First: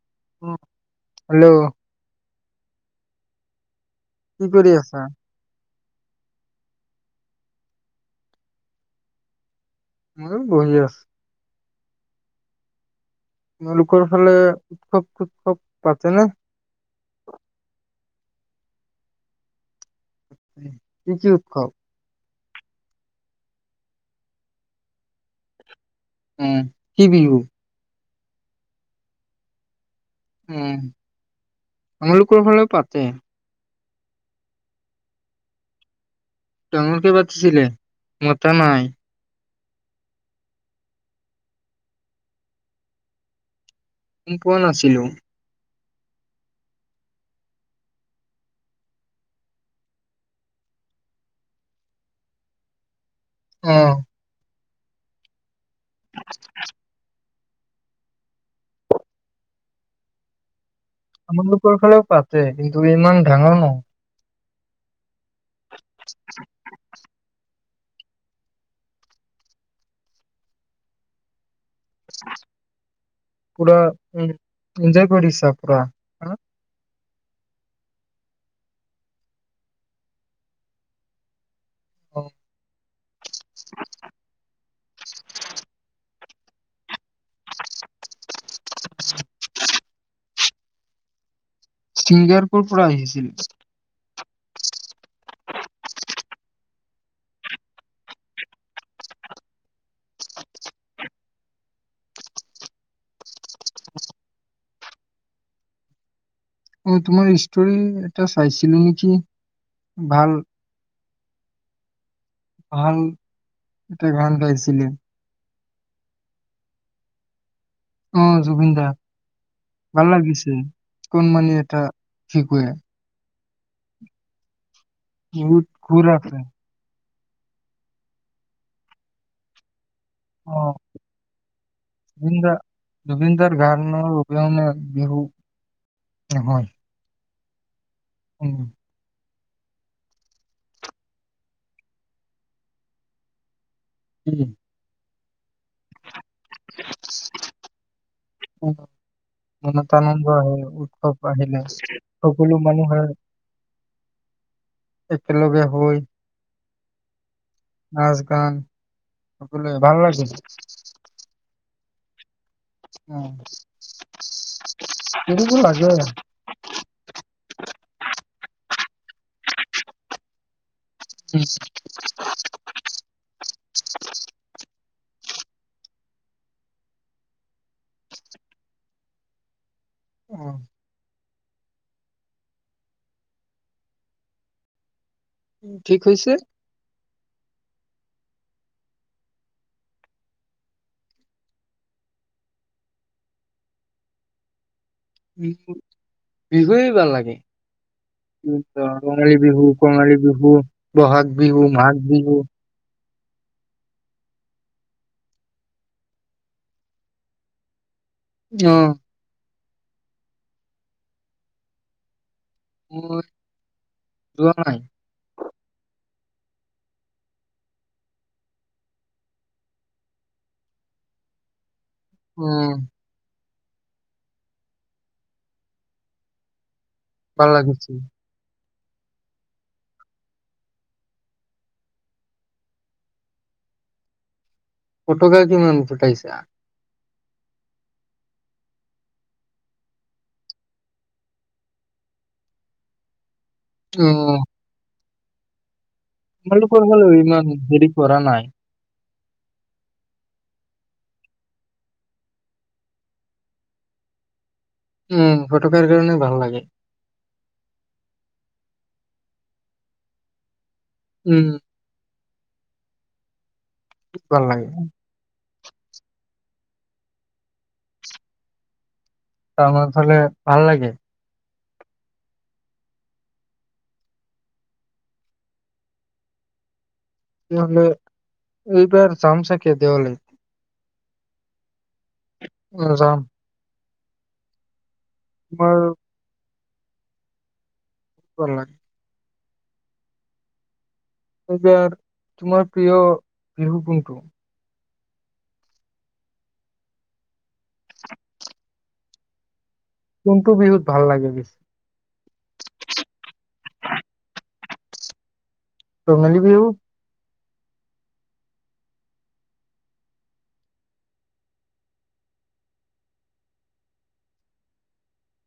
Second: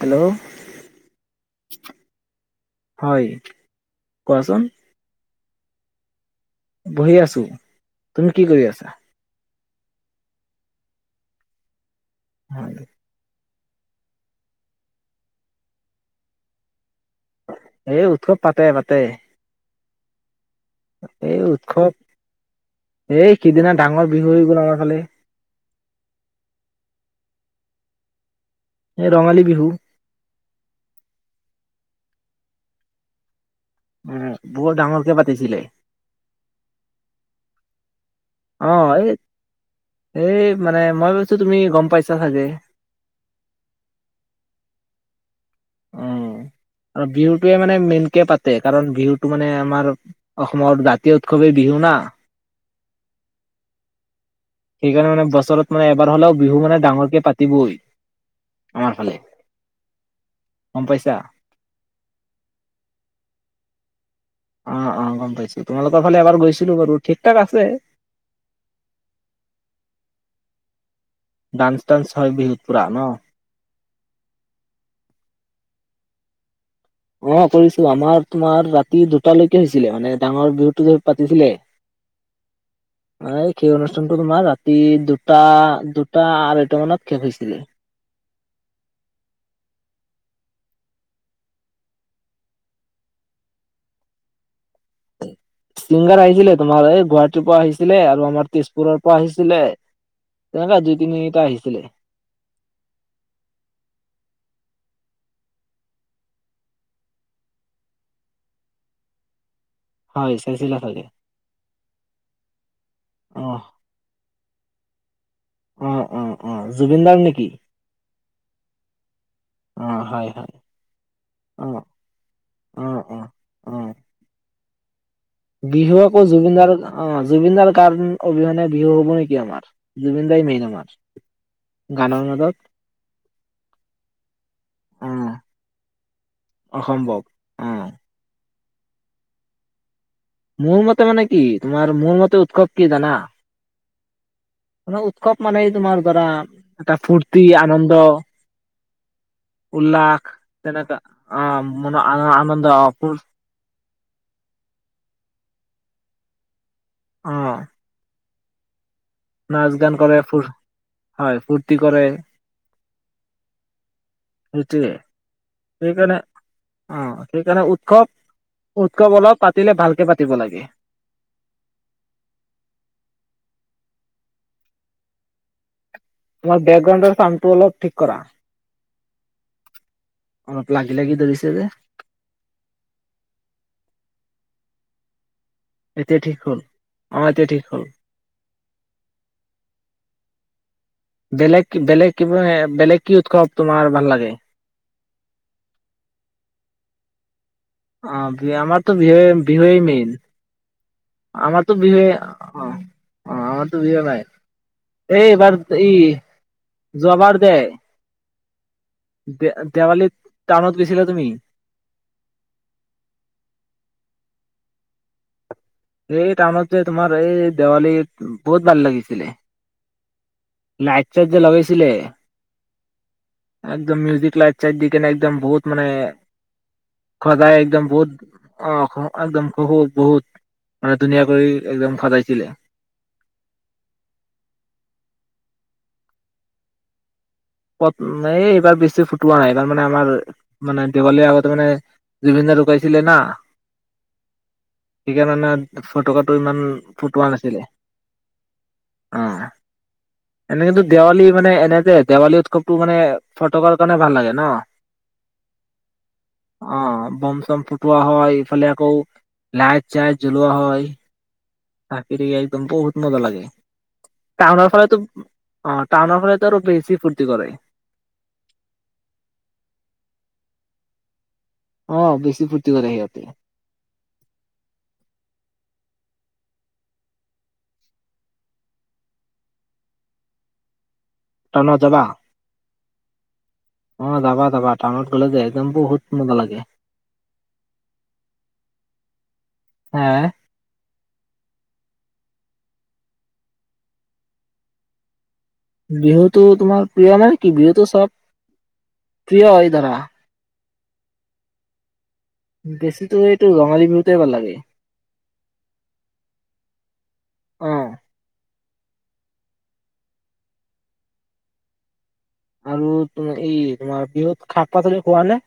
Hello hello হয় কি কোৱাচোন কৰি আছা বহি আছো তুমি কি কৰি আছা ময়ো বহি আছো হয় তোমালোকৰ ফালে উৎসৱ চোৎসৱ পাতেনে এই উৎসৱ পাতে পাতে কি কি উৎসৱ এই সিদিনা ডাঙৰ বিহু হৈ গ'ল আমাৰ ফালে উঁ কি বিহু এ ৰঙালী বিহু উম তোমালোকৰ ফালেও পাতে উম বহুত ডাঙৰকে পাতিছিলে ডাঙৰকে পাতিছিলে মতা অ নাই এই এই মানে মই ভাবছো তুমি গম পাইছা চাগে পোৱা নাছিলোঁ অঁ আৰু বিহুটোৱে মানে মেইনকে পাতে কাৰণ বিহুটো মানে আমাৰ অসমৰ জাতীয় উৎসৱেই বিহু না অঁ সেইকাৰণে মানে বছৰত মানে এবাৰ হ'লেও বিহু মানে ডাঙৰকে পাতিবই আমাৰ ফালে গম পাইছা আমাৰলোকৰ ফালেও পাতে কিন্তু ইমান ডাঙৰ নহয় অঁ অঁ অঁ গম গৈছো তোমালোকৰ ফালে এবাৰ গৈছিলো বাৰু ঠিক ঠাক আছে ডান্স চান্স হয় বিহুত পুৰা ন পুৰা উম এঞ্জয় কৰিছা পুৰা হাঁ অঁ কৰিছো আমাৰ তোমাৰ ৰাতি দুটালৈকে হৈছিলে মানে ডাঙৰ বিহুতো পাতিছিলে অ, অই সেই অনুষ্ঠানটো তোমাৰ ৰাতি দুটা দুটা ট আৰু এটো মনতক্ষেপ হৈছিলে ছিংগাৰপুৰৰ পৰা আহিছিল ছিংগাৰ আহিছিলে তোমাৰ এই গুৱাহাটীৰ পৰা আহিছিলে আৰু আমাৰ তেজপুৰৰ পৰা আহিছিলে তেনেকা দুই তিনিটা আহিছিলে অ তোমাৰ ষ্টৰী এটা চাইছিলো নেকি ভাল হয় চাইছিলা চাগে ভাল অ এটা গান পাইছে [unintelligible] অ' অ' অ' জুবিনদাৰ নেকি অ জুবিন দা অ ভাল হয় হয় লাগিছে কোন মানি অ এটা শিক অ অ অ বহুত বিহু সুৰ আকৌ আছে জুবিন দাৰ অ অ জুবিনদাৰ কাৰণ অবিহনে বিহু হব নেকি আমাৰ জুবিন দাই মেইন আহ আমাৰ গানৰ জুবিন দা মাজত জুবিনদাৰ গানৰ অবিহনে অ বিহু নহয় অসম্ভৱ অ উম মোৰ মতে মানে কি তোমাৰ মোৰ মতে উৎসৱ কি জানা উম মানে উৎসৱ মানেই তোমাৰ কৰা এটা ফূৰ্তি আনন্দ উম, মনত আনন্দ উল্লাস আহে তেনেকা উৎসৱ আহিলে আহ মন সকলো আনন্দ মানুহে হয় অ নাচগান নাচ গান কৰে ফূৰ হয় ফূ ফূৰ্তি কৰে অ সেইটোৱে কৰিব লাগে সেইকাৰণে অ সেইকাৰণে উৎসৱ উৎসৱ অলপ পাতিলে ভালকে পাতিব লাগে উ তোমাৰ বেকগ্ৰাউণ্ডৰ চাউণ্ডটো অলপ ঠিক কৰা অ অলপ লাগি লাগি ধৰিছে জতে এতিয়া ঠিক হ'ল অ এতিয়া ঠিক হ হয় বেলেগ বেলেগ কি বেলেগ কি উৎসৱ তোমাৰ ভাল লাগে বিহুৱে ভাল লাগে অ আমাৰতো বিহুৱে ৰঙালী বিহু বিহুৱেই মেইন কঙালী বিহু বহাগ বিহু আমাৰতো মাঘ বিহুৱে বিহু অ অ ত বি নাই এই এইবাৰ ই যোৱাবাৰ দে অহ দে দেৱালীত টাউনত গৈছিলা তুমি মোৰ যোৱা নাই এই টাউনত যে তোমাৰ এই দেৱালী বহুত ভাল লাগিছিলে লাইট চাইট যে লগাইছিলে উম একদম মিউজিক লাইট চাইট দিকেনে একদম বহুত মানে খোৱা ভাল যায় একদম লাগিছে। বহুত অ খ একদম বহুত বহুত মানে ধুনীয়া কৰি একদম সজাইছিলে ফটকা কিমান ফুটাইছা ফট এই এইবাৰ বেছি ফুটোৱা নাই এইবাৰ মানে আমাৰ মানে দেৱালীৰ আগতে মানে জুবিনদাৰ ঢুকাইছিলে না অ [unintelligible] ইমান তোমালোকৰ ফালে ফুটোৱা ইমান নাছিলে দেৰি কৰা নাই অ এনে কিন্তু দেৱালী মানে এনেতে দেৱালী উৎসৱটো মানে ফটকাৰ কাৰণে ভাল লাগে ন উম, ফটকাৰ কাৰণে ভাল লাগে। অ বম চম ফুটোৱা হয় ইফালে ক লাইট চাইত জলোৱা হয় উম চাকি একদম বহুত মজা লাগে ভাল টাউনৰ লাগে। ফলেতো অ টাউনৰ ফালেটো আৰু বেছি ফূৰ্তি কৰে ত আমাৰ ফালে ভাল লাগে অ বেছি ফূৰ্তি কৰে সিহঁতে তেহলে এইবাৰ যাম চাগে দেৱালীত তনত এজাম অ যাবা যাবা টাউনত গ'লে যে একদম বহুত মজা লাগে বলাক হা এইবাৰ তোমাৰ প্ৰিয় বিহু কোনটো বিহুটো তোমাৰ প্ৰিয় মানে কি বিহুটো চব প্ৰিয় ধৰা। কোনটো বিহুত ভাল লাগে বেছি বেছি তো এইটো ৰঙালী বিহুতে ভাল লাগে তঙালি বি আহ আৰু তোমাৰ এই তোমাৰ বিহুত শাক পাচলি খোৱা নে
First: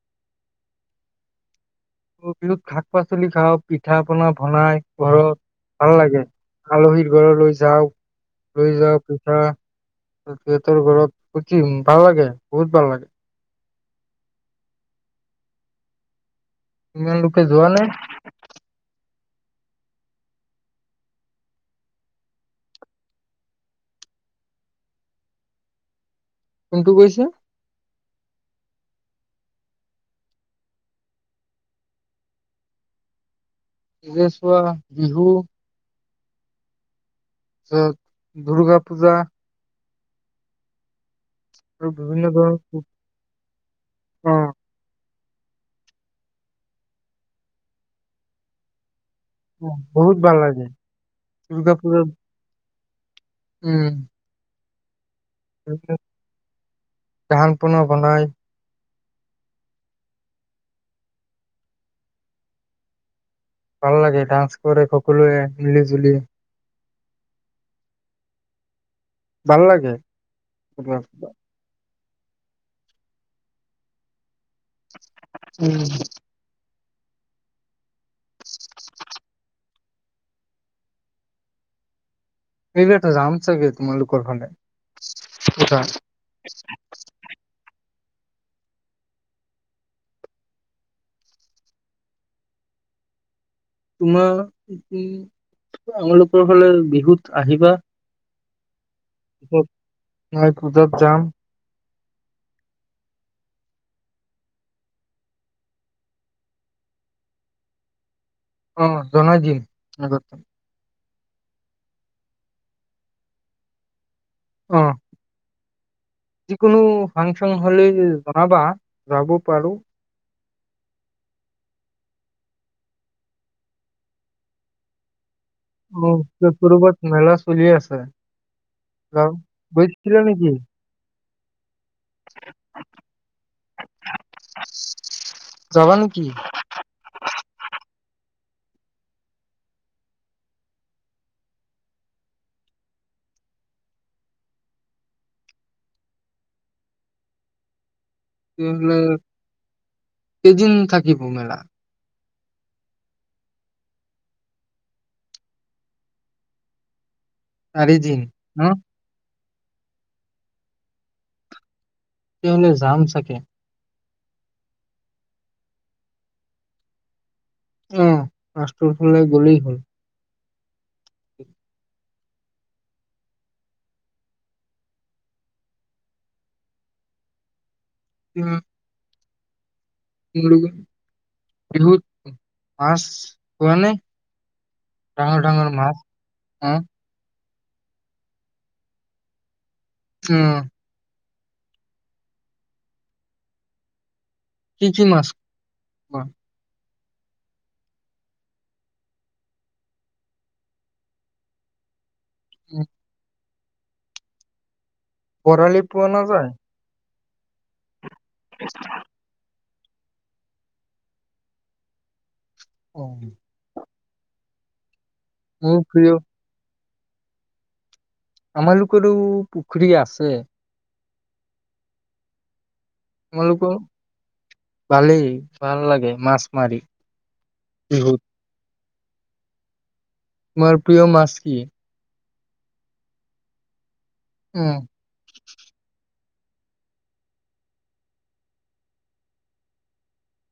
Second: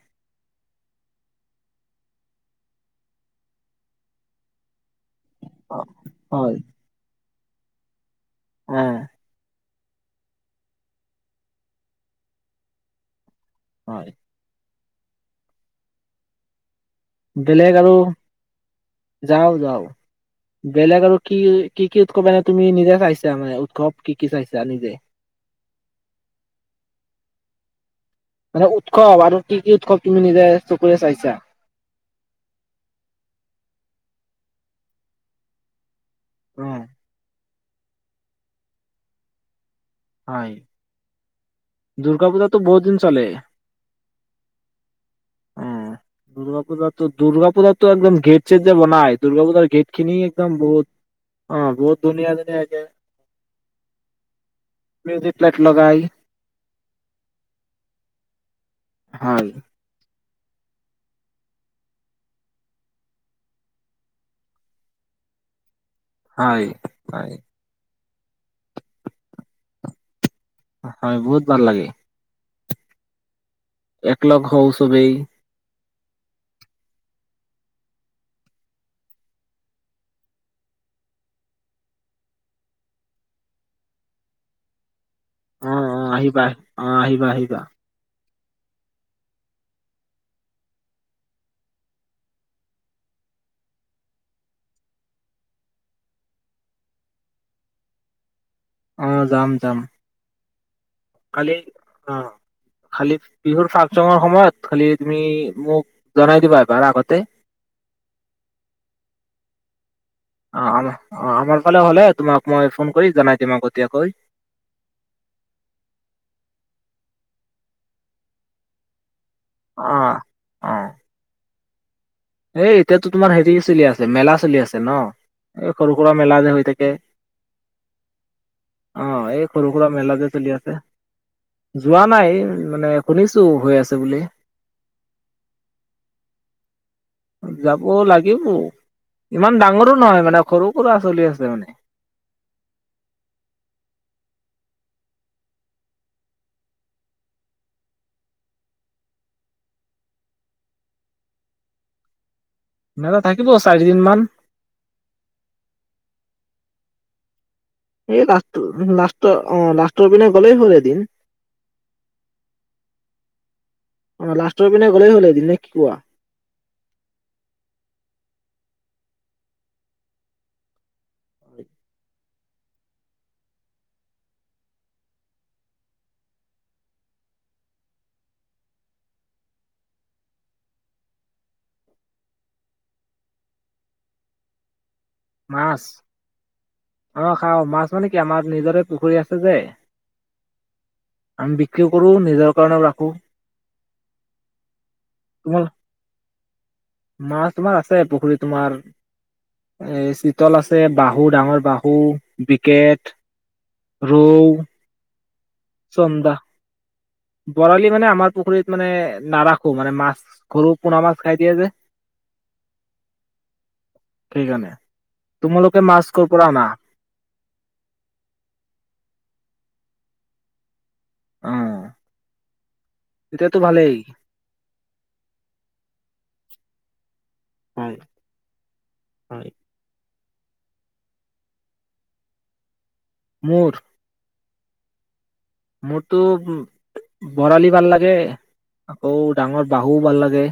বিহুত শাক পাচলি খাওঁ পিঠা পনা বনাই ঘৰত অ ভাল লাগে হয় আলহীৰ ঘৰ লৈ যাওক লৈ অ যাওঁ পিঠা সিহঁতৰ ঘৰত সুজি ভাল লাগে বহুত ভাল লাগে হয় আপোনালোকে যোৱা বেলেগ নাই আৰু যাও যাও বেলেগ আৰু কি কি কি উৎসৱ মনে তুমি নিজে চাইছা মানে উৎসৱ কি কি চাইছা নিজে কোনটো কৈছে মানে উৎসৱ আৰু কি কি উৎসৱ তুমি নিজে চকুৰে চাইছা চৰেচোৱা বিহু উম আ দুৰ্গা পূজা হয় আৰু বিভিন্ন দুৰ্গা ধৰণৰ পূজাটো বহু দিন চলে অ উ দুৰ্গ পূজাত দুূৰ্গা পূজাতটোো একদম ঘেট চে যাব নাই দুূৰ্গা পূজাৰ গেট খিনি বহুত ভাল একদম লাগে বহুত অ দুৰ্গা বহুত পূজাত ধুনীয়া ধুনীয়াাকে উম লগাই ান পুনৰ বনাই হয় ভাল লাগে ডান্স কৰে সকলোৱে মিলি জুলি হয় হয় ভাল লাগে উম হয় বহুত ভাল লাগে এককলগ হঔচবেই উম এইবটা যাম চাব তোমালোকৰ ফালে অ পূজা অ আহিবা আহ অ আহিবা আহিবা তোমাৰ উম আমলোকৰ ফাললে বিহুত আহিবা অ যাম যাম হয় উূজক যাম কালি অ খালি বিহুৰ ফাংচনৰ সময়ত খ তুি ম দ অ জনোনজি আগ্ত অ', আমাৰ অ আমাৰ ফালে হ'লে তোমাক মই ফোন কৰি জনাই দিম আগতীয়াকৈ অ যিকোনো ফাংচন হলে জনাবা যাব পাৰোঁ আহ এ এতিয়াতো তোমাৰ হেৰি চলি আছে মেলা চলি আছে ন। এই সৰু সুৰা মেলা যে মোৰ হৈ থাকে কৰবাত মেলা চলি আছে আহ যাম এই সৰু সুৰা মেলা গৈছিলা যে নেকি চলি আছে যোৱা নাই মানে শুনিছো হৈ আছে বুলি যাবা নেকি যাব লাগিব ইমান ডাঙৰো নহয় মানে সৰু পৰাুৰা চলি আছে মানে তেহলে কেইদিন থাকিব মেলা নাদা থাকিব চাৰিদিন মান চাৰিদিন এই লাষ্ট ন লাষ্টটো অ লাষ্টৰ পিনে গ'লেই হল এদিন তেওঁনে জাম চাকে অ লাষ্টৰ পিনে গ'লেই হ'ল এদিন নে কি কোৱা? আহ মষ্টৰ ফালে গ'লেই হ'ল উ বিহুত মচ হোৱা নাই ডাঙৰ ডাঙৰ মাছ অ অ খাও মাছ মানে কি আমাৰ নিজৰে পুখুৰী আছে যে অ আমি বিক্ৰী কৰো নিজৰ কাৰণেও ৰাখোঁ কি কি মছ বা মাছ তোমাৰ আছে পুখুৰীত তোমাৰ এ চিতল আছে বাহু ডাঙৰ বাহু স উম, বি্ৰকেট ৰৌহ বৰালি পোৱা নাযায় বৰালি মানে আমাৰ পুখুৰীত মানে নাৰাখ মানে মাছ ঘৰু পোনা মাছ খাই দিয়ে যে অ ঠিক আনে মোৰ তোমালোকে মাছ প্ৰিয় কৰ কৰা আনা আমালোকৰো পুখুৰী আছে আহ তোমালোকৰ ভালেই ভাল লাগে মাছ মাৰি হয় উ হ হয় তোমাৰ প্ৰিয় মাছ কি মোৰ উ তো উ বৰালি ভাল লাগে আকৌ ডাঙৰ বাহুও ভাল লাগে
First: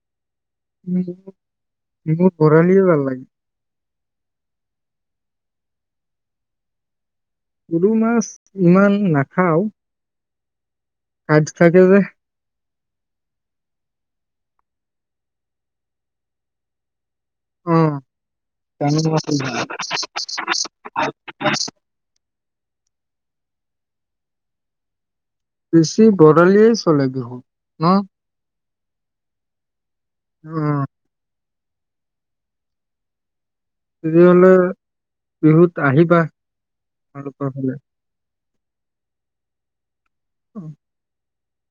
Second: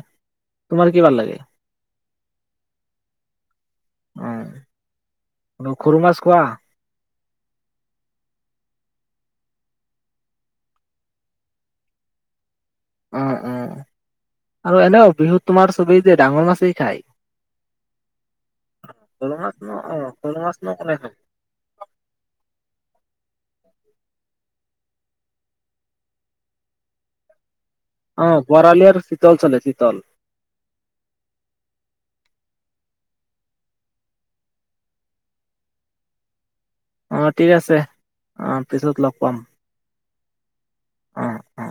তোমাৰ কি ভাল লাগে মোৰ বৰালিয় ভাল লাগে অ সৰু মাছ কোৱা সৰু মাছ ইমান নাখাওঁ কাজ থাকে যে উ উম আৰু এনেও বিহুত তোমাৰ চবেই যে ডাঙৰ মাছেই খায় উম সৰু মাছ ন অ সৰু মাছ ন কোনে খায় বেছি বৰালিয়েই চলে বিহুত ন? অ বৰালি শীতল চলে শীতল আহ তেতিয় হলে বিহুত আহিবা। অ আৰু ঠিক প আছে হ'লে? অ পিছত লগ পাম। অ অ অ